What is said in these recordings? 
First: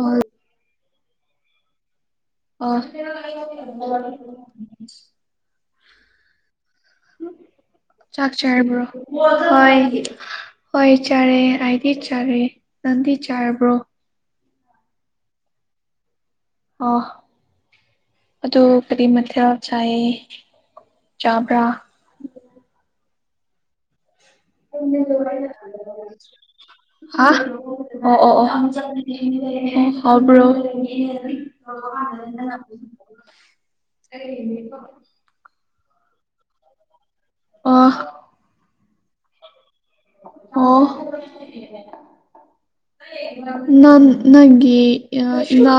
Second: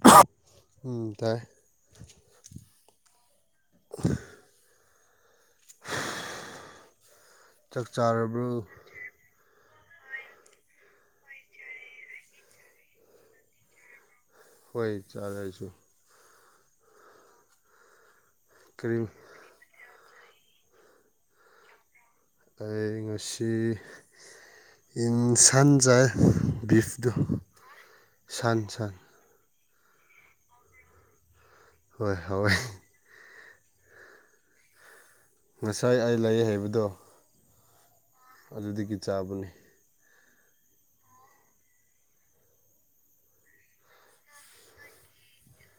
all ꯎꯝ ꯇꯥꯏ ꯑ ꯆꯥꯛ ꯆꯔꯕ꯭ꯔꯣ ꯍꯣꯏ ꯍꯣꯏ ꯆꯔꯦ ꯑꯥꯏꯗꯤ ꯆꯥꯔꯦ ꯅꯪꯗꯤ ꯆꯔꯕ꯭ꯔꯣ ꯍꯣꯏ ꯆꯥꯔꯦ ꯑꯩꯁꯨ ꯑ ꯑꯗꯨ ꯀꯔꯤ ꯃꯊꯦꯜ ꯆꯥꯏꯌꯦ ꯆꯥꯕ꯭ꯔꯥ ꯑꯩ ꯉꯁꯤ ꯏꯝꯁꯥꯟ ꯆꯥꯏ ꯕꯤꯄꯗꯨ ꯍꯥ ꯑꯣ ꯑꯣ ꯑꯣ ꯁꯟ ꯁꯟ ꯍꯥꯎꯕ꯭ꯔꯣ ꯍꯣꯏ ꯍꯥꯎꯋꯦ [unintelligible] ꯉꯁꯥꯏ ꯑꯩ ꯂꯩ ꯍꯥꯏꯕꯗꯣ ꯑꯣ ꯑꯗꯨꯗꯒꯤ ꯆꯥꯕꯅꯤ ꯑꯣ ꯅꯟ ꯅꯟꯒꯤ ꯏꯃꯥ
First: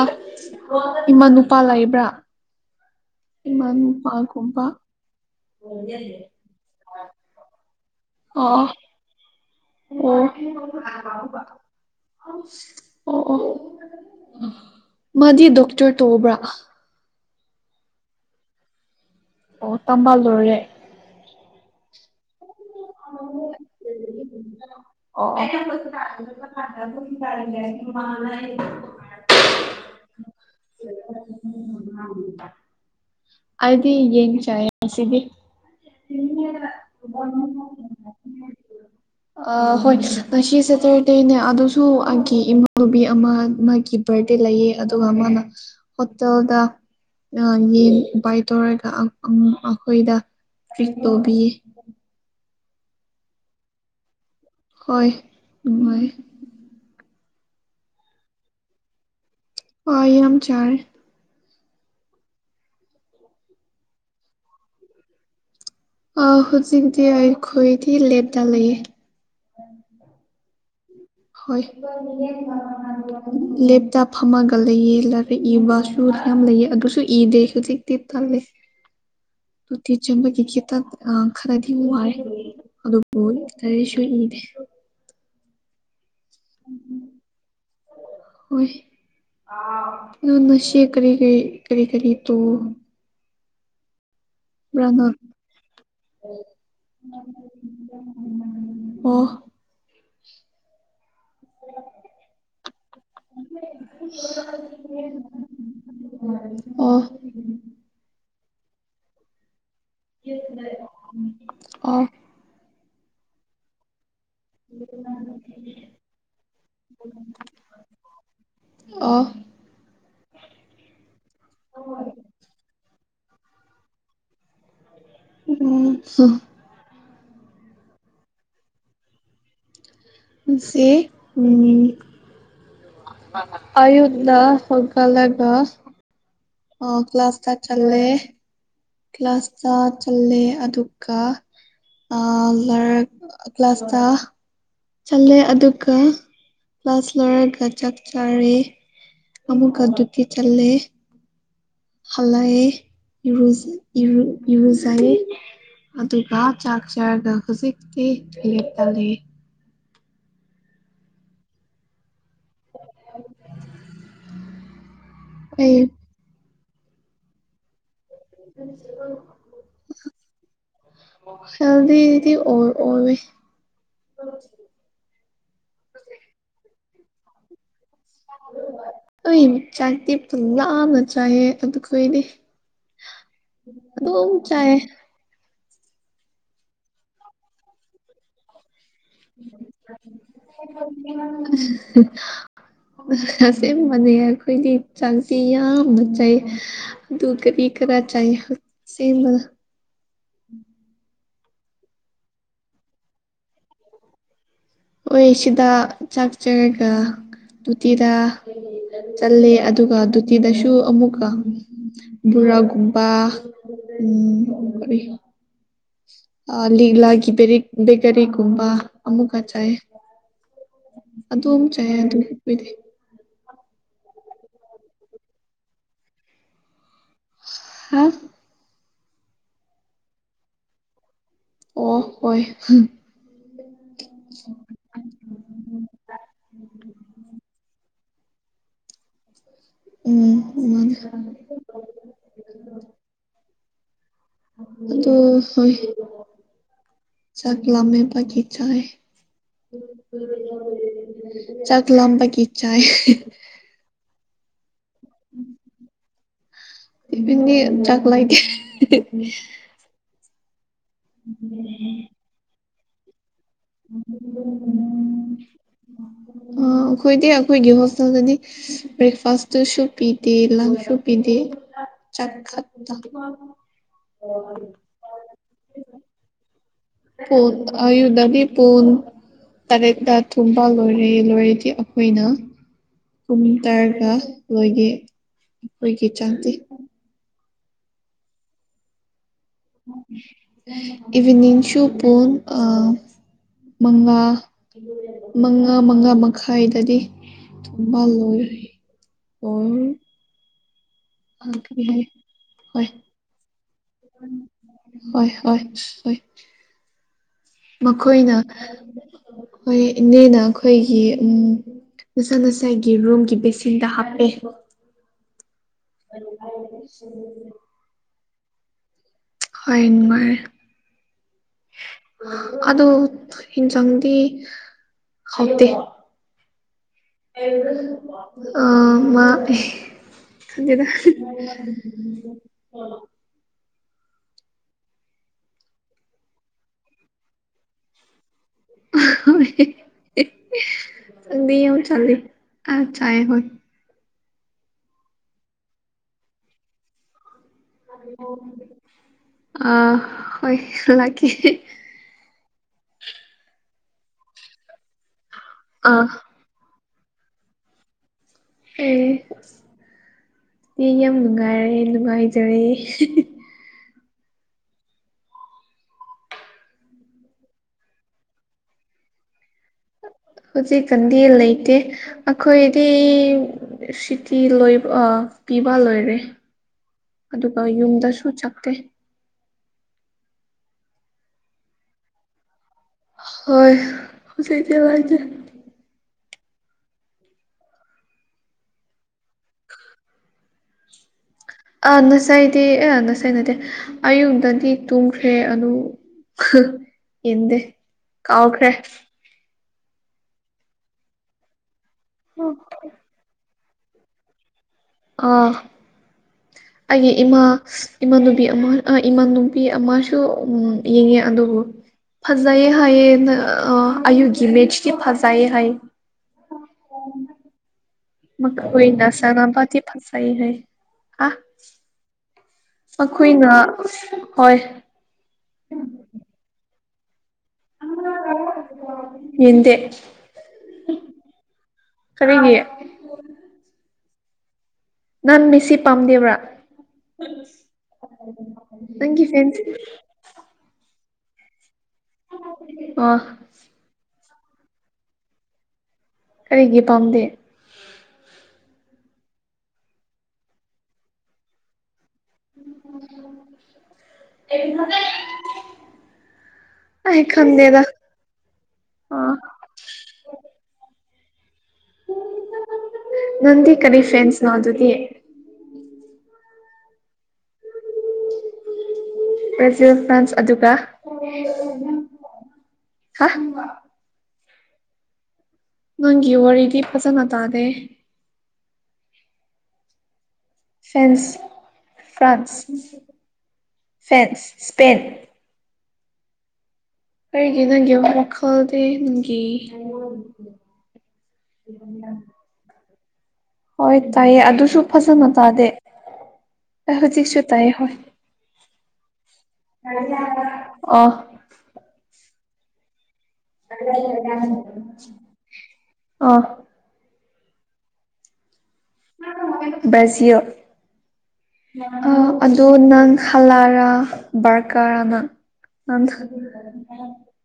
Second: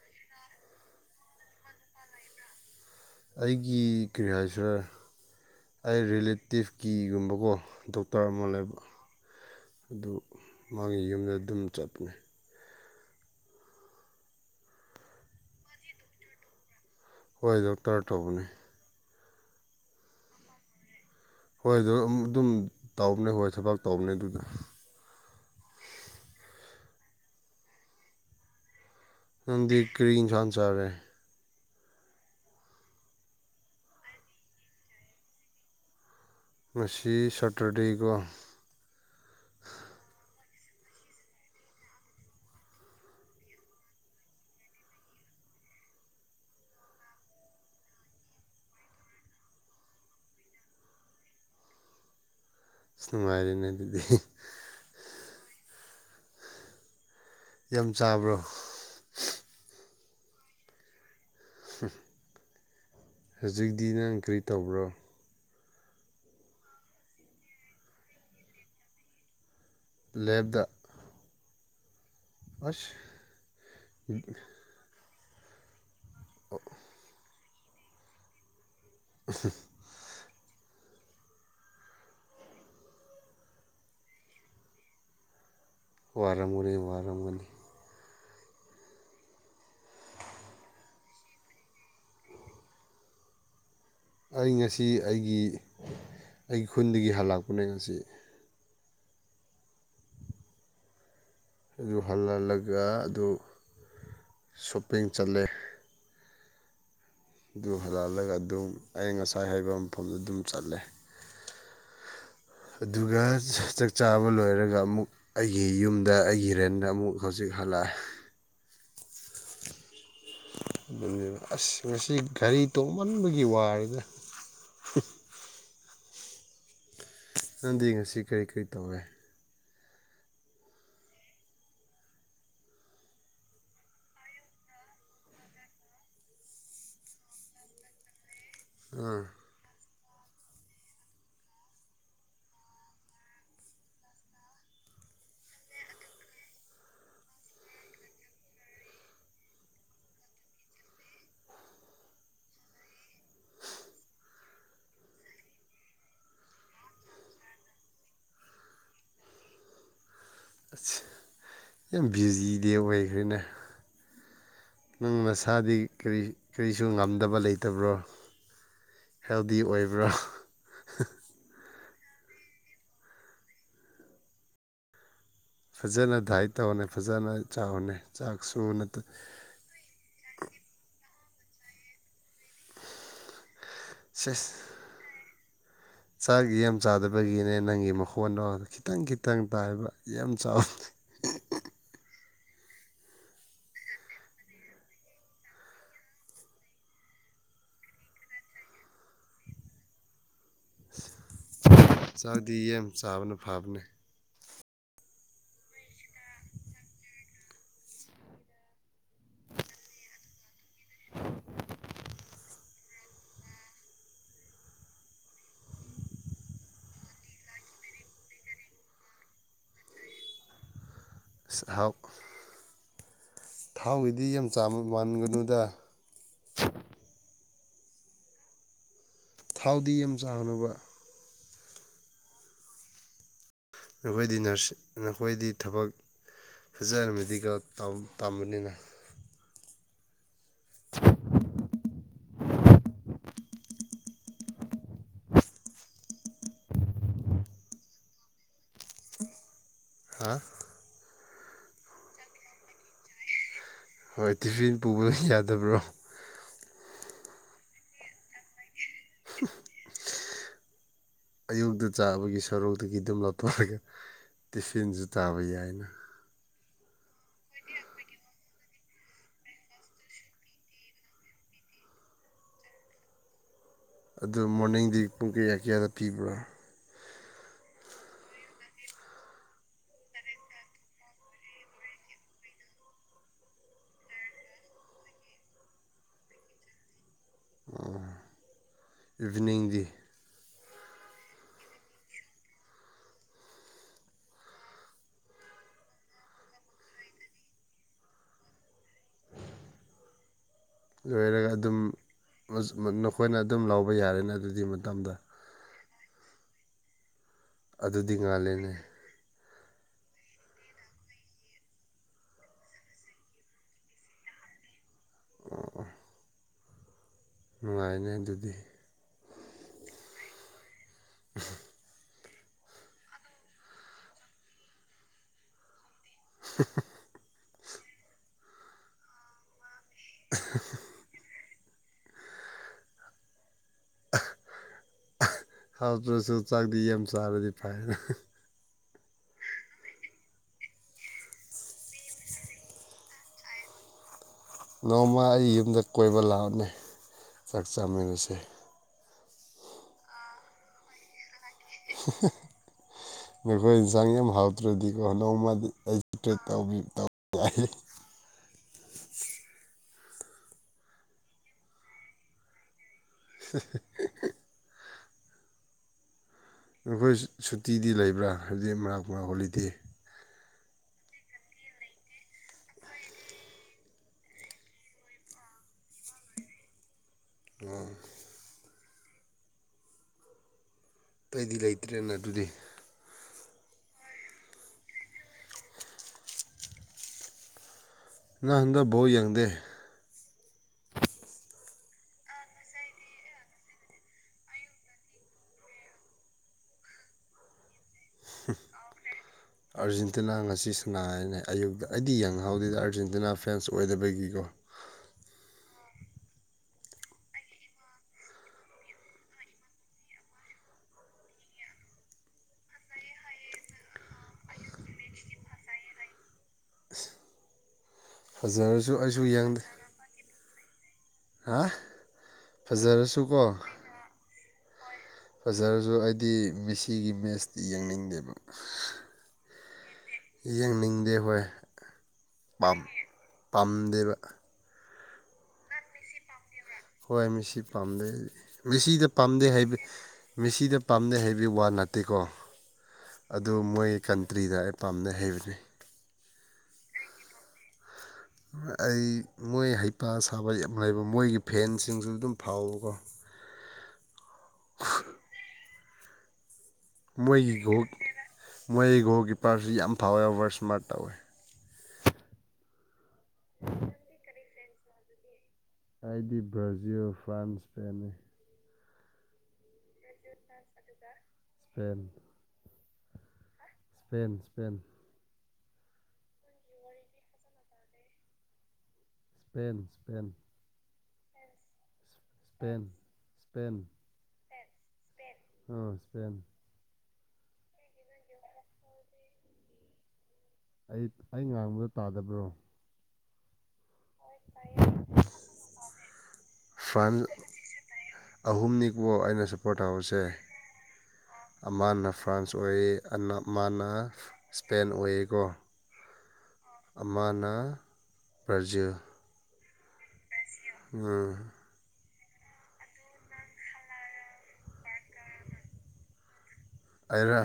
ꯏꯃꯥ ꯅꯨꯨꯄꯥ ꯂꯩꯕ꯭ꯔꯥ ꯏꯃꯥ ꯑꯩꯒꯤ ꯀꯔꯤ ꯅꯨꯄꯥꯒꯨꯝꯕ ꯍꯥꯏꯁꯤꯔ ꯑꯩ ꯔꯤꯂꯦꯇꯤꯞꯀꯤꯒꯨꯝꯕꯀꯣ ꯗꯣꯛ ꯑꯣ ꯇꯧꯔꯃꯜꯂꯦꯕ ꯑꯗꯨ ꯑꯣ ꯃꯥꯒꯤ ꯌꯨꯝꯗ ꯑꯗꯨꯝ ꯆꯠꯄꯅꯦ ꯑꯣ ꯑꯣ ꯃꯥꯗꯤ ꯗꯣꯛꯇꯔ ꯇꯧꯕ꯭ꯔꯥ ꯍꯣꯏ ꯗꯣꯛꯇꯔ ꯇꯧꯕꯅꯦ ꯑꯣ ꯇꯝꯕ ꯂꯣꯏꯔꯦ ꯍꯣꯏ ꯑꯗꯨ ꯎꯝ ꯑꯗꯨꯝ ꯇꯥꯎꯕꯅꯦ ꯍꯣꯏ ꯊꯕꯛ ꯇꯥꯎꯕꯅꯦ ꯑꯗꯨꯗ ꯑꯣ ꯑꯣ [unintelligible] ꯅꯪꯗꯤ ꯀ꯭ꯔꯤ ꯏꯟꯖꯥꯟ ꯆꯥꯔꯦ [unintelligible] ꯑꯩꯗꯤ ꯌꯦꯟ ꯆꯥꯏꯌꯦ ꯉꯁꯤꯗꯤ ꯉꯁꯤ ꯁꯇꯔꯗꯦꯒꯣ ꯑ ꯍꯣꯏ ꯉꯁꯤ ꯁꯦꯇꯔꯗꯦꯅꯦ ꯑꯗꯨꯁꯨ ꯑꯩꯒꯤ ꯏꯃꯥꯟꯅꯨꯕꯤ ꯑꯃ ꯃꯥꯒꯤ ꯕꯔꯗꯦ ꯂꯩꯌꯦ ꯑꯗꯨꯒ ꯃꯥꯅ ꯍꯣꯇꯦꯜꯗ ꯌꯦꯟ ꯎꯄꯥꯏ ꯇꯧꯔꯒ ꯑ ꯑꯃꯨꯛ ꯑꯈꯣꯏꯗ ꯇꯔꯤꯠ ꯇꯧꯕꯤꯌꯦ ꯅꯨꯡꯉꯥꯏꯔꯦꯅꯦ ꯑꯗꯨꯗꯤ ꯍꯣꯏ ꯅꯨꯡꯉꯥꯏꯌꯦ ꯌꯥꯝ ꯆꯥꯕ꯭ꯔꯣ ꯍꯣꯏ ꯌꯥꯝ ꯆꯥꯔꯦ ꯍꯨꯖꯤꯛꯗꯤ ꯅꯪ ꯀꯔꯤ ꯇꯧꯕ꯭ꯔꯣ ꯑ ꯍꯨꯖꯤꯛꯇꯤ ꯑꯩꯈꯣꯏꯗꯤ ꯂꯦꯞꯇ ꯂꯩꯌꯦ ꯂꯦꯞꯇ ꯍꯣꯏ ꯑꯁ ꯂꯦꯞꯇ ꯐꯝꯃꯒ ꯂꯩꯌꯦ ꯂꯔꯤꯛ ꯏꯕꯁ ꯨ ꯌꯥꯝ ꯂꯩꯌꯦ ꯑꯗꯨꯁꯨ ꯏꯗꯦ ꯍꯧꯖꯤꯛꯇꯤ ꯇꯜꯂꯦ [unintelligible] ꯎꯇꯤ ꯆꯥꯕꯒꯤ ꯈꯤꯇꯪ ꯈꯔꯗꯤ ꯋꯥꯏ ꯑꯗꯨꯕꯨ ꯀꯔꯤꯁꯨ ꯏꯗꯦ ꯋꯥꯔꯝꯒꯅꯤ ꯋꯥꯔꯝꯒꯅꯤ ꯍꯣꯏ ꯅ ꯅꯁꯤ ꯀꯔꯤ ꯀꯔꯤ ꯀꯔꯤ ꯀꯔꯤ ꯇꯨ ꯑꯩ ꯉꯁꯤ ꯅꯪ ꯑꯩꯒꯤ ꯑꯩ ꯈꯨꯟꯗꯒꯤ ꯍꯥꯜꯂꯛꯄꯅꯦ ꯉꯁꯤ ꯑꯣ ꯑꯗꯨ ꯍꯜꯂꯜꯂꯒ ꯑꯗꯨ ꯁꯣꯞꯄꯤꯡ ꯆꯠꯂꯦ ꯑꯣ ꯑꯗꯨ ꯍꯜꯂꯛꯂꯒ ꯑꯗꯨꯝ ꯑꯩ ꯉꯁꯥꯏ ꯍꯥꯏꯕꯝ ꯃꯐꯝꯗ ꯑꯗꯨꯝ ꯆꯠꯂꯦ ꯑꯣ ꯑꯗꯨꯒ ꯆꯥꯕ ꯂꯣꯏꯔꯒ ꯑꯃꯨꯛ ꯑꯩꯒꯤ ꯌꯨꯝꯗ ꯑꯩꯒꯤ ꯔꯦꯟꯗ ꯑꯃꯨꯛ ꯍꯧꯖꯤꯛ ꯍꯜꯂꯛꯑꯦ ꯑꯣ ꯑꯗꯨꯅꯦꯕ ꯑꯁ ꯉꯁꯤ ꯒꯥꯔꯤ ꯇꯣꯡꯃꯟꯕꯒꯤ ꯋꯥꯔꯦꯗ ꯎꯝ [unintelligible] ꯅꯪꯗꯤ ꯉꯁꯤ ꯀꯔꯤ ꯀꯔꯤ ꯇꯧꯔꯦ ꯉꯁꯤ ꯎꯝ ꯑꯌꯨꯛꯗ ꯍꯧꯒꯠꯂꯒ ꯑ ꯀ꯭ꯂꯥꯁ ꯇ ꯆꯠꯂꯦ ꯑꯥ ꯀ꯭ꯂꯥꯁ ꯆꯥ ꯆꯜꯂꯦ ꯑꯗꯨꯒ ꯑ ꯂꯔꯤꯛ ꯀ꯭ꯂꯥꯁꯇ ꯆꯠꯂꯦ ꯑꯗꯨꯒ ꯀ꯭ꯂꯥꯁ ꯂꯣꯏꯔꯒ ꯆꯥꯛ ꯆꯥꯔꯦ ꯑꯃꯨꯛꯀ ꯗꯨꯇꯤ ꯆꯜꯂꯦ ꯍꯂꯥꯛꯑꯦ ꯏꯔꯨꯖ ꯏꯔꯨ ꯏꯔꯨꯖꯥꯔꯦ ꯑꯗꯨꯒ ꯆꯥꯛ ꯆꯥꯔꯒ ꯍꯧꯖꯤꯛꯇꯤ ꯂꯦꯞꯇꯥ ꯂꯩꯌꯦ ꯑꯁ ꯌꯥꯝ ꯕꯤꯌꯨꯖꯤꯗꯤ ꯑꯣꯏꯈ꯭ꯔꯦꯅꯦ ꯅꯪ ꯑꯩ ꯅꯁꯥꯗꯤ ꯀꯔꯤ ꯀꯔꯤꯁꯨ ꯉꯝꯗꯕ ꯂꯩꯇꯕ꯭ꯔꯣ ꯍꯦꯜꯗꯤ ꯑꯣꯏꯕ꯭ꯔꯣ ꯍꯦꯜꯗꯤꯗꯤ ꯑꯣꯏ ꯑꯣꯏꯑꯦ ꯐꯖꯅ ꯗꯥꯏꯠ ꯇꯧꯋꯣꯅꯦ ꯐꯖꯅ ꯆꯥꯎꯅꯦ ꯆꯥꯛꯁꯨ ꯅꯠꯇ ꯑꯩ ꯆꯥꯛꯇꯤ ꯄꯨꯡꯂꯥꯝꯅ ꯆꯥꯏꯌꯦ ꯑꯗꯨꯈꯣꯏꯗꯤ ꯑꯗꯨꯝ ꯁꯦꯁ ꯆꯥꯏꯌꯦ ꯆꯥꯛ ꯌꯥꯝ ꯆꯥꯗꯕꯒꯤꯅꯦ ꯅꯪꯒꯤ ꯃꯈꯣꯟꯗꯣ ꯈꯤꯇꯪ ꯈꯤꯇꯪ ꯇꯥꯏꯕ ꯌꯥꯝ ꯆꯥꯎ [unintelligible] ꯑꯁꯦꯡꯕꯅꯦ ꯑꯩꯈꯣꯏꯗꯤ ꯆꯥꯛꯇꯤ ꯌꯥꯝꯅ ꯆꯥꯏ ꯑꯗꯨ ꯀꯔꯤ ꯀꯔꯥ ꯆꯥꯏ ꯁꯦꯝꯃꯥꯒ ꯆꯥꯛꯗꯤ ꯌꯥꯝ ꯆꯥꯕꯅ ꯐꯥꯕꯅꯦ ꯍꯣꯏ ꯁꯤꯗ ꯆꯥꯛꯆꯔꯒ ꯗꯨꯇꯤꯗ ꯆꯠꯂꯦ ꯑꯗꯨꯒ ꯗꯨꯇꯤꯗꯁꯨ ꯑꯃꯨꯛꯀ ꯕꯣꯔꯥꯒꯨꯝꯕ ꯎꯝ ꯀꯔꯤ ꯑꯥ ꯂꯤꯛꯂꯥꯒꯤ ꯕꯦꯔꯤ ꯕꯦꯀꯥꯔꯤꯒꯨꯝꯕ ꯑꯃꯨꯛꯀ ꯆꯥꯏ ꯑꯗꯨꯝ ꯑꯁ ꯆꯥꯏ ꯑꯍꯥꯎ ꯑꯗꯨ ꯑꯩꯈꯣꯏꯗꯤ ꯊꯥꯎꯒꯤꯗꯤ ꯌꯥꯝ ꯆꯥ ꯃꯥꯟꯒꯅꯨꯗ ꯍꯨꯝ ꯊꯥꯎꯗꯤ ꯌꯥꯝ ꯆꯥꯒꯅꯣꯕ ꯑꯣ ꯍꯣꯏ ꯍꯨꯝ ꯅꯈꯣꯏꯗꯤ ꯅꯔꯁ ꯅꯈꯣꯏꯗꯤ ꯊꯕꯛ ꯐꯖꯅ ꯃꯦꯗꯤꯀꯦꯜ ꯇꯝꯕꯅꯤꯅ ꯎꯝ ꯎꯝ ꯑꯗꯨ ꯍꯣꯏ ꯆꯥꯛ ꯂꯝꯃꯥꯕꯀꯤ ꯆꯥꯏ ꯍꯥ ꯆꯥꯛ ꯂꯥꯝꯕꯒꯤ ꯆꯥꯏ ꯍꯣꯏ ꯇꯤꯐꯤꯟ ꯄꯨꯕ ꯌꯥꯗꯕ꯭ꯔꯣ ꯇꯤꯐꯤꯟꯗꯤ ꯆꯥꯛ ꯂꯩꯇꯦ [unintelligible] ꯑꯌꯨꯛꯇ ꯆꯥꯕꯒꯤ ꯁꯔꯨꯛꯇꯒꯤ ꯑꯗꯨꯝ ꯂꯧꯊꯣꯛꯑꯒ ꯇꯤꯐꯤꯟꯁꯨ ꯆꯥꯕ ꯌꯥꯏꯅ ꯑꯥ ꯑꯩꯈꯣꯏꯗꯤ ꯑꯩꯈꯣꯏꯒꯤ ꯍꯣꯁꯇꯦꯜꯗꯗꯤ ꯕ꯭ꯔꯦꯛꯐꯥꯁꯇꯁꯨ ꯄꯤꯗꯦ ꯂꯥꯟꯁꯁꯨ ꯄꯤꯗꯦ ꯆꯥꯛ ꯈꯛꯇ ꯑꯗꯨ ꯃꯣꯔꯅꯤꯡꯗꯤ ꯄꯨꯡ ꯀꯌꯥ ꯀꯌꯥꯗ ꯄꯤꯕ꯭ꯔ ꯥ ꯄꯨꯨꯟ ꯑꯌꯨꯛꯇꯗꯤ ꯄꯨꯟ ꯇꯔꯦꯠꯇ ꯊꯣꯡꯕꯥ ꯂꯣꯏꯔꯦ ꯂꯣꯏꯔꯗꯤ ꯑꯩꯈꯣꯏꯅ ꯀꯨꯝ ꯇꯔꯒ ꯂꯣꯏꯒꯦ ꯑꯩꯈꯣꯏꯒꯤ ꯆꯥꯛꯇꯤ ꯑꯥ ꯏꯚꯤꯅꯤꯡꯗꯤ ꯏꯚꯤꯅꯤꯡꯁꯨꯨ ꯄꯨꯡ ꯑ ꯜꯥ ꯃꯪꯉꯥ ꯃꯉꯥ ꯃꯉꯥ ꯃꯈꯥꯏꯗꯗꯤ ꯊꯣꯡꯕꯥ ꯂꯣꯏꯔꯦ ꯑꯣ ꯂꯣꯏꯔꯒ ꯑꯗꯨꯝ ꯀꯔꯤ ꯍꯥꯏ ꯍꯣꯏ [unintelligible] ꯅꯈꯣꯏꯅ ꯑꯗꯨꯝ ꯂꯧꯕ ꯌꯥꯔꯦꯅꯦ ꯑꯗꯨꯒꯤ ꯃꯇꯝꯗ ꯍꯣꯏ ꯍꯣꯏ ꯍꯣꯏ ꯑꯗꯨꯗꯤ ꯃꯈꯣꯏꯅ ꯉꯥꯜꯂꯦꯅꯦ ꯍꯣꯏ ꯏꯅꯦꯅ ꯑꯩꯈꯣꯏꯒꯤ ꯎꯝ ꯉꯁꯥ ꯉꯁꯥꯒꯤ ꯔꯨꯝꯒꯤ ꯕꯦꯁꯤꯟꯗ ꯍꯥꯞꯄꯦ ꯑꯣ [unintelligible] ꯅꯨꯡꯉꯥꯏꯅꯦ ꯑꯗꯨꯗꯤ ꯍꯣꯏ ꯅꯨꯡꯉꯥꯏꯔꯦ ꯑꯗꯨ ꯍꯤꯟꯖꯥꯡꯗꯤ ꯍꯩꯇꯦ [unintelligible] [unintelligible] ꯑꯥ ꯃꯥ [unintelligible] ꯈꯪꯗꯦꯗꯥ ꯍꯥꯞꯇ꯭ꯔꯁꯨ ꯆꯥꯛꯗꯤ ꯌꯥꯝ ꯆꯥꯔꯗꯤ ꯐꯔꯦꯅ ꯆꯪꯗꯤ ꯌꯤꯝ ꯆꯪꯂꯤ ꯑꯥ ꯆꯌꯦ ꯍꯣꯏ ꯅꯣꯡꯃ ꯑꯩ ꯌꯨꯝꯗ ꯀꯣꯏꯕꯥ ꯂꯥꯛꯑꯝꯃꯦ ꯑꯥ ꯍꯣꯏ ꯂꯥꯛꯒꯤ ꯅꯈꯣꯏ ꯏꯟꯁꯥꯡ ꯌꯥꯝ ꯍꯥꯎꯇ꯭ꯔꯗꯤꯀꯣ ꯅꯣꯡꯃꯥꯗꯤ ꯑꯥ ꯑꯩ [unintelligible] ꯑꯦ ꯑꯁ ꯑꯦ ꯌꯥꯝ ꯅꯨꯡꯉꯥꯏꯔꯦ ꯅꯨꯡꯉꯥꯏꯖꯥꯔꯦ [unintelligible] ꯅꯈꯣꯏ ꯁꯨꯇꯤꯗꯤ ꯂꯩꯕ꯭ꯔꯥ [unintelligible] [inaudible] ꯍꯣꯂꯤꯗꯦ ꯍꯨꯖꯤꯛ ꯈꯪꯗꯦ ꯂꯩꯇꯦ ꯑꯩꯈꯣꯏꯗꯤ ꯁꯤꯇꯤ ꯂꯣꯏ ꯑꯥ ꯄꯤꯕ ꯂꯣꯏꯔꯦ ꯑꯗꯨꯒ ꯌꯨꯝꯗꯁꯨ ꯆꯩꯀꯦ ꯑꯇꯩꯗꯤ ꯂꯩꯇ꯭ꯔꯦꯅꯥ ꯑꯗꯨꯗꯤ ꯍꯣꯏ ꯍꯧꯖꯤꯛ [unintelligible] [inaudible] ꯉꯥꯡꯅ ꯕꯧ ꯌꯦꯡꯗꯦ ꯑꯥ ꯅꯁꯥꯏꯗꯤ ꯑ ꯅꯁꯥꯏꯅꯠꯇꯦ ꯑꯌꯨꯗꯗꯤ ꯇꯨꯝꯈ꯭ꯔꯦ ꯑꯗꯨ ꯌꯦꯟꯗꯦ ꯀꯥꯎꯈ꯭ꯔꯦ ꯑꯥꯔꯖꯦꯟꯇꯤꯅꯥ ꯉꯁꯤ ꯁꯅꯥꯅꯦ ꯑꯌꯨꯛꯇ ꯑꯩꯗꯤ ꯌꯦꯡꯍꯥꯎꯗꯦꯗ ꯑꯥꯔꯖꯦꯟꯇꯤꯅꯥ ꯐꯦꯟꯁꯨ ꯑꯣꯏꯗꯕꯒꯤꯀꯣ ꯑꯥ ꯑꯩꯒꯤ ꯏꯃꯥ ꯏꯃꯥꯟꯅꯨꯕꯤ ꯑꯃ ꯏꯃꯥꯟꯅꯨꯕꯤ ꯑꯃꯁꯨ ꯎꯝ ꯌꯦꯡꯉꯦ ꯑꯗꯨꯕꯨ ꯐꯖꯩ ꯍꯩ ꯑꯌꯨꯒꯤ ꯃꯦꯠꯆꯗꯤ ꯐꯖꯩ ꯍꯥꯏ ꯐꯖꯔꯁꯨ [unintelligible] ꯑꯩꯁꯨ ꯌꯦꯡꯗꯦ ꯁꯥꯟꯅꯕꯗꯤ ꯐꯖꯩ ꯍꯥꯏ ꯍꯥꯥ ꯑꯩꯈꯣꯏꯅꯥ ꯍꯣꯏ ꯐꯖꯔꯖꯨ ꯑꯩꯗꯤ ꯃꯦꯁꯤꯒꯤ ꯃꯦꯠꯁꯇꯤ ꯌꯦꯡꯅꯤꯡꯗꯦꯕꯥ ꯌꯦꯟꯗꯦ ꯌꯦꯡꯅꯤꯡꯗꯦ ꯍꯣꯏ ꯀꯔꯤꯒꯤ ꯄꯥꯝ ꯄꯥꯝꯗꯦꯕ ꯅꯪ ꯃꯤꯁꯤ ꯄꯥꯝꯗꯦꯕ꯭ꯔꯥ ꯍꯣꯏ ꯃꯦꯁꯤ ꯄꯥꯝꯗꯦ ꯃꯦꯁꯤꯗꯤ ꯅꯪꯒꯤ ꯄꯥꯝꯗꯦ ꯐꯦꯟꯁ ꯍꯥꯏꯕ ꯃꯦꯁꯤꯗꯣ ꯄꯥꯝꯗꯦ ꯍꯩꯕ ꯋꯥ ꯅꯠꯇꯦꯀꯣ [unintelligible] ꯑꯣ ꯑꯗꯨ ꯃꯣꯏ ꯀꯟꯇ꯭ꯔꯤ ꯗꯥꯏꯔꯦꯛ ꯄꯥꯝꯗꯦ ꯍꯩꯕꯅꯦ ꯀꯩꯒꯤ ꯄꯥꯝꯗꯦ ꯑꯩ ꯃꯣꯏ ꯍꯩꯄꯥ ꯁꯥꯕ ꯌꯥꯝ ꯂꯩꯕ ꯃꯈꯣꯏꯒꯤ ꯐꯦꯟꯁꯤꯡꯁꯨ ꯑꯗꯨꯝ ꯐꯥꯎꯕꯀꯣ ꯑꯦꯔꯥꯡꯒ ꯑꯦ ꯃꯣꯏꯒꯤ ꯒꯣꯍꯣꯛ ꯃꯣꯏꯒꯤ ꯑꯥ ꯒꯣꯍꯣꯛꯀꯤ ꯄꯥꯔꯁꯤ ꯌꯥꯝꯅ ꯐꯥꯎꯋꯔ ꯕꯔꯁꯃꯥꯔꯠ ꯇꯧꯋꯦ ꯅꯪꯗꯤ ꯀꯔꯤ ꯐꯦꯟꯁ ꯅꯣ ꯑꯗꯨꯗꯤ ꯑꯩꯥꯗꯤ ꯕ꯭ꯔꯥꯖꯤꯜ ꯐꯦꯟꯁ ꯄꯦꯅꯤ ꯕ꯭ꯔꯖꯤꯜ ꯐꯦꯟꯁ ꯑꯗꯨꯒ ꯊꯦꯟ ꯍꯥꯍ ꯄꯦꯟ ꯁ꯭ꯄꯦꯟ ꯅꯪꯒꯤ ꯋꯥꯔꯤꯗꯤ ꯐꯖꯅ ꯇꯥꯗꯦ Spain Spain friends France fans Spain ꯑ ꯁ꯭ꯄꯦꯟ ꯑꯩꯒꯤ ꯅꯪꯒꯤ ꯋꯥꯈꯜꯗꯤ ꯅꯪꯒꯤ ꯑꯩ ꯑꯩ ꯉꯥꯡꯕꯗꯣ ꯇꯥꯗꯕ꯭ꯔꯣ ꯍꯣꯏ ꯇꯥꯏꯌꯦ ꯑꯗꯨꯁꯨ ꯐꯖꯅ ꯇꯥꯗꯦ ꯑꯦ ꯐ꯭ꯔꯥꯟꯁ ꯍꯨꯖꯤꯛꯁꯨ ꯇꯥꯏꯌꯦ ꯍꯣꯏ ꯑꯍꯨꯝꯅꯤꯀꯣ ꯑꯩꯅ ꯁꯞꯄꯣꯔꯠ ꯇꯧꯕꯁꯦ ꯑ ꯑꯃꯅ ꯐ꯭ꯔꯥꯟꯁ ꯑꯣꯏꯌꯦ ꯑꯅ ꯑꯃꯅ ꯏꯁꯄꯦꯟ ꯑꯣꯏꯌꯦꯀꯣ ꯑꯥ ꯑꯃꯅ ꯄ꯭ꯔꯖꯤꯜ ꯉꯥ ꯊꯣꯡꯕ ꯀꯩꯅꯣ ꯕ꯭ꯔꯥꯖꯤꯜ ꯎꯝ ꯑ ꯑꯗꯣ ꯅꯪ ꯍꯜꯂꯥꯔꯥ ꯕꯔꯀꯥꯔꯥꯅꯥ ꯑꯟꯊ ꯑꯩꯔ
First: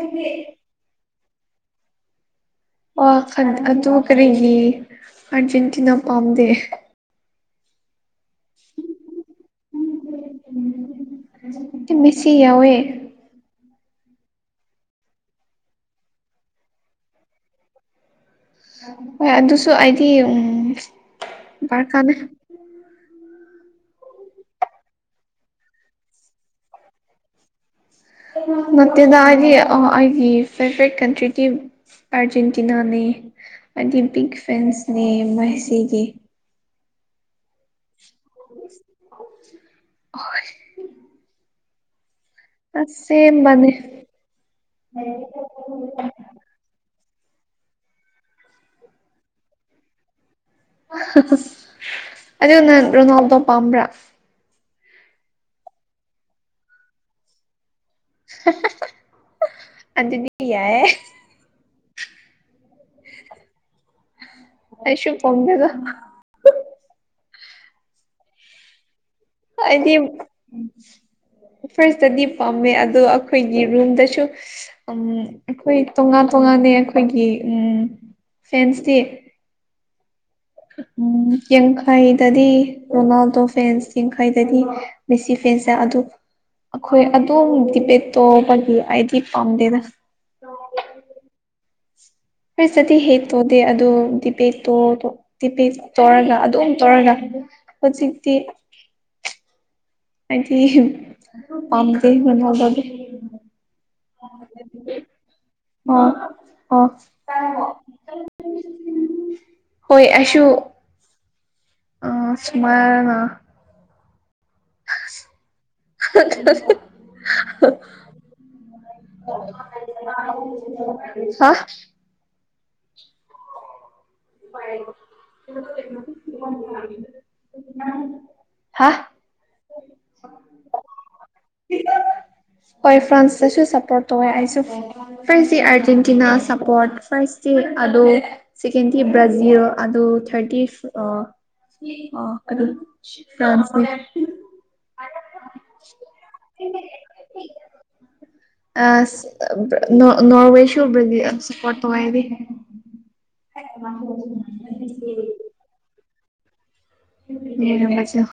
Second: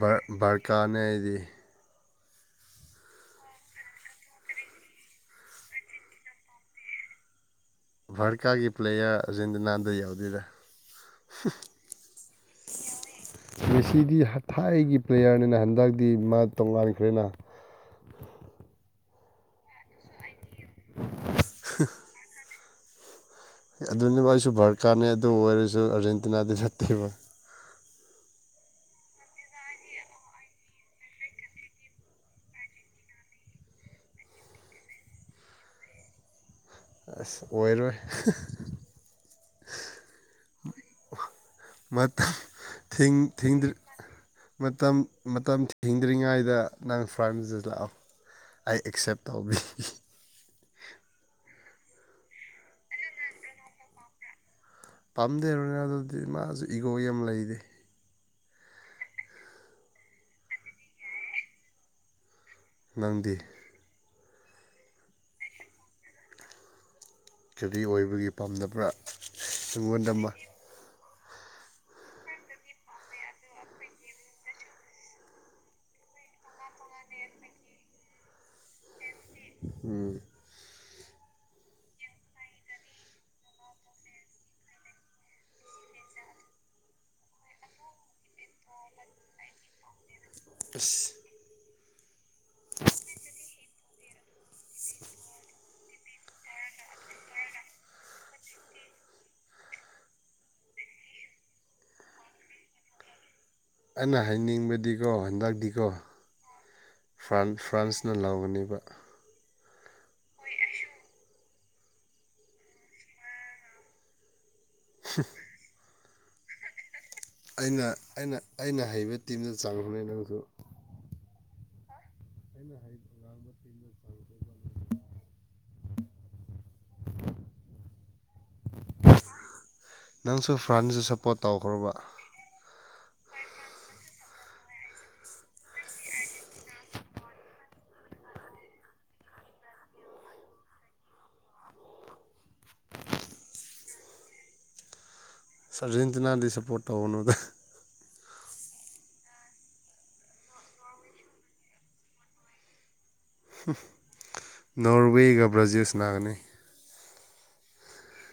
ꯕꯔ ꯕꯥꯔꯀꯥꯅꯦ ꯑꯩꯗꯤ ꯋꯥ ꯈꯟ ꯑꯗꯨ ꯀꯔꯤꯒꯤ ꯑꯥꯔꯖꯦꯟꯇꯤꯅꯥ ꯄꯥꯝꯗꯦ ꯚꯥꯔꯀꯥꯒꯤ ꯄ꯭ꯂꯦꯌꯥꯔ ꯑꯔꯖꯦꯟꯇꯤꯅꯥꯗ ꯌꯥꯎꯗꯦꯔꯥ ꯇꯤ ꯃꯦꯁꯤ ꯌꯥꯎꯋꯦ ꯃꯦꯁꯤꯗꯤ ꯍ ꯊꯥꯏꯒꯤ ꯄ꯭ꯂꯦꯌꯔꯅꯤꯅ ꯍꯟꯗꯛꯇꯤ ꯃꯥ ꯇꯣꯉꯥꯟꯈ꯭ꯔꯦꯅꯥ ꯍꯣꯏ ꯑꯗꯨꯁꯨ ꯑꯩꯗꯤ ꯎꯝ ꯕꯥꯔꯀꯥꯅꯦ ꯑꯗꯨꯅꯦ ꯃꯥꯏꯁꯨ ꯚꯔꯀꯥꯔꯅꯦ ꯑꯗꯨ ꯑꯣꯏꯔꯁꯨ ꯑꯥꯔꯖꯦꯟꯇꯤꯅꯥꯗꯤ ꯅꯠꯇꯦꯕ ꯅꯠꯇꯦꯗ ꯑꯩꯒꯤ ꯑꯥ ꯑꯩꯒꯤ ꯐꯤꯠꯕꯦꯛ ꯀꯟꯇ꯭ꯔꯤꯇꯤ ꯑꯥꯔꯖꯦꯟꯇꯤꯅꯥꯅꯦ ꯍꯥꯏꯗꯤ ꯕꯤꯛ ꯐꯦꯟꯁꯅꯦ ꯃꯦꯁꯤꯒꯤ ꯑꯁ ꯑꯣꯏꯔꯣꯏ ꯍꯣꯏ ꯃꯇꯝ ꯊꯤꯡ ꯊꯤꯡꯗ꯭ꯔꯤ ꯃꯇꯝ ꯃꯇꯝ ꯊꯤꯡꯗ꯭ꯔꯤꯉꯩꯗ ꯅꯪ ꯐ꯭ꯔꯥꯟꯖꯤꯗ ꯂꯥꯛꯑꯣ ꯑꯩ ꯑꯦꯛꯁꯦꯞ ꯇꯧꯕꯤ ꯑꯗꯨ ꯅꯪ ꯔꯣꯅꯥꯜꯗꯣ ꯄꯥꯝꯕ꯭ꯔꯥ ꯄꯥꯝꯗꯦ ꯔꯣꯅꯥꯜꯗꯣꯗꯤ ꯃꯥꯖꯨ ꯏꯒꯣ ꯌꯥꯝ ꯂꯩꯔꯦ ꯑꯗꯨꯗꯤ ꯌꯥꯏꯌꯦ ꯅꯪꯗꯤ ꯑꯩꯁꯨ ꯄꯣꯝꯗꯦꯗ ꯀꯔꯤ ꯑꯣꯏꯕꯒꯤ ꯄꯥꯝꯗꯕ꯭ꯔꯥ ꯑꯩꯗꯤ ꯑꯩꯉꯣꯟꯗ ꯑꯃ ꯑꯣ ꯐ꯭ꯔꯦꯁꯇꯗꯤ ꯄꯥꯝꯃꯦ ꯑꯗꯣ ꯑꯩꯈꯣꯏꯒꯤ ꯔꯨꯝꯗꯁꯨ ꯎꯝ ꯑꯩꯈꯣꯏ ꯇꯣꯉꯥꯟ ꯇꯣꯉꯥꯟꯅꯦ ꯑꯩꯈꯣꯏꯒꯤ ꯎꯝ ꯐꯦꯟꯁꯇꯤ ꯎꯝ ꯎꯝ ꯌꯥꯡꯈꯩꯗꯗꯤ ꯔꯣꯅꯥꯜꯗꯣ ꯐꯦꯟꯁ ꯌꯥꯡꯈꯩꯗꯗꯤ ꯃꯦꯁꯤ ꯐꯦꯟꯁꯅ ꯑꯗꯨ ꯑꯩꯈꯣꯏ ꯑꯗꯣꯝ ꯗꯤꯕꯦꯠꯇꯧꯕꯒꯤ ꯑꯩꯗꯤ ꯄꯥꯝꯗꯦꯗ ꯑꯁ [unintelligible] ꯇꯤ ꯄꯦꯠ ꯇꯧꯔꯒ ꯑꯗꯨꯝ ꯇꯧꯔꯒ ꯍꯧꯖꯤꯛꯇꯤ ꯍꯥꯏꯗꯤ ꯄꯥꯝꯗꯦ ꯑꯩꯅ ꯍꯥꯏꯅꯤꯡꯕꯗꯤꯀꯣ ꯍꯟꯗꯛꯗꯤꯀꯣ ꯑꯣ ꯑꯣ ꯐ꯭ꯔꯥꯟ ꯐ꯭ꯔꯥꯟꯁꯅ ꯂꯧꯒꯅꯤꯕ ꯍꯣꯏ ꯑꯩꯁꯨ [unintelligible] [unintelligible] ꯑꯩꯅ ꯑꯩꯅ ꯑꯩꯅ ꯍꯩꯕ ꯇꯤꯝꯗ ꯆꯡꯂꯣꯅꯦ ꯅꯪꯁꯨ ꯍꯥ [unintelligible] [unintelligible] ꯍꯥ ꯅꯪꯁꯨ ꯐ꯭ꯔꯥꯟꯁꯗ ꯁꯞꯄꯣꯔꯠ ꯇꯧꯈ꯭ꯔꯣꯕ ꯍꯣꯏ ꯐ꯭ꯔꯥꯟꯁꯇꯁꯨ ꯁꯞꯄꯣꯔꯠ ꯇꯧꯋꯦ ꯑꯩꯁꯨ ꯐꯔꯁꯠꯁꯤ ꯑꯔꯖꯦꯟꯇꯤꯅꯥ ꯁꯞꯄꯣꯔꯠ ꯐꯔꯁꯠꯇꯤ ꯑꯗꯣ ꯁꯦꯀꯦꯟꯗ ꯇꯤ ꯕ꯭ꯔꯥꯖꯤꯜ ꯑꯗꯣ ꯊꯥꯔꯇꯤꯐ ꯑ ꯑ ꯑꯗꯨ ꯐ꯭ꯔꯥꯟꯁꯅꯦ ꯑꯔꯖꯦꯟꯇꯤꯅꯥꯗꯤ ꯁꯞꯄꯣꯔꯠ ꯇꯧꯒꯅꯨꯗ ꯑꯁ ꯅꯣ ꯅꯣꯔꯋꯦꯁꯨ ꯕ꯭ꯔꯥꯖꯤꯜꯁꯨ ꯁꯞꯄꯣꯔꯠ ꯇꯧꯋꯦ ꯑꯩꯗꯤ [unintelligible] ꯅꯣꯔꯋꯦꯒ ꯕ꯭ꯔꯥꯖꯤꯜ ꯁꯟꯅꯥꯒꯅꯤ [unintelligible]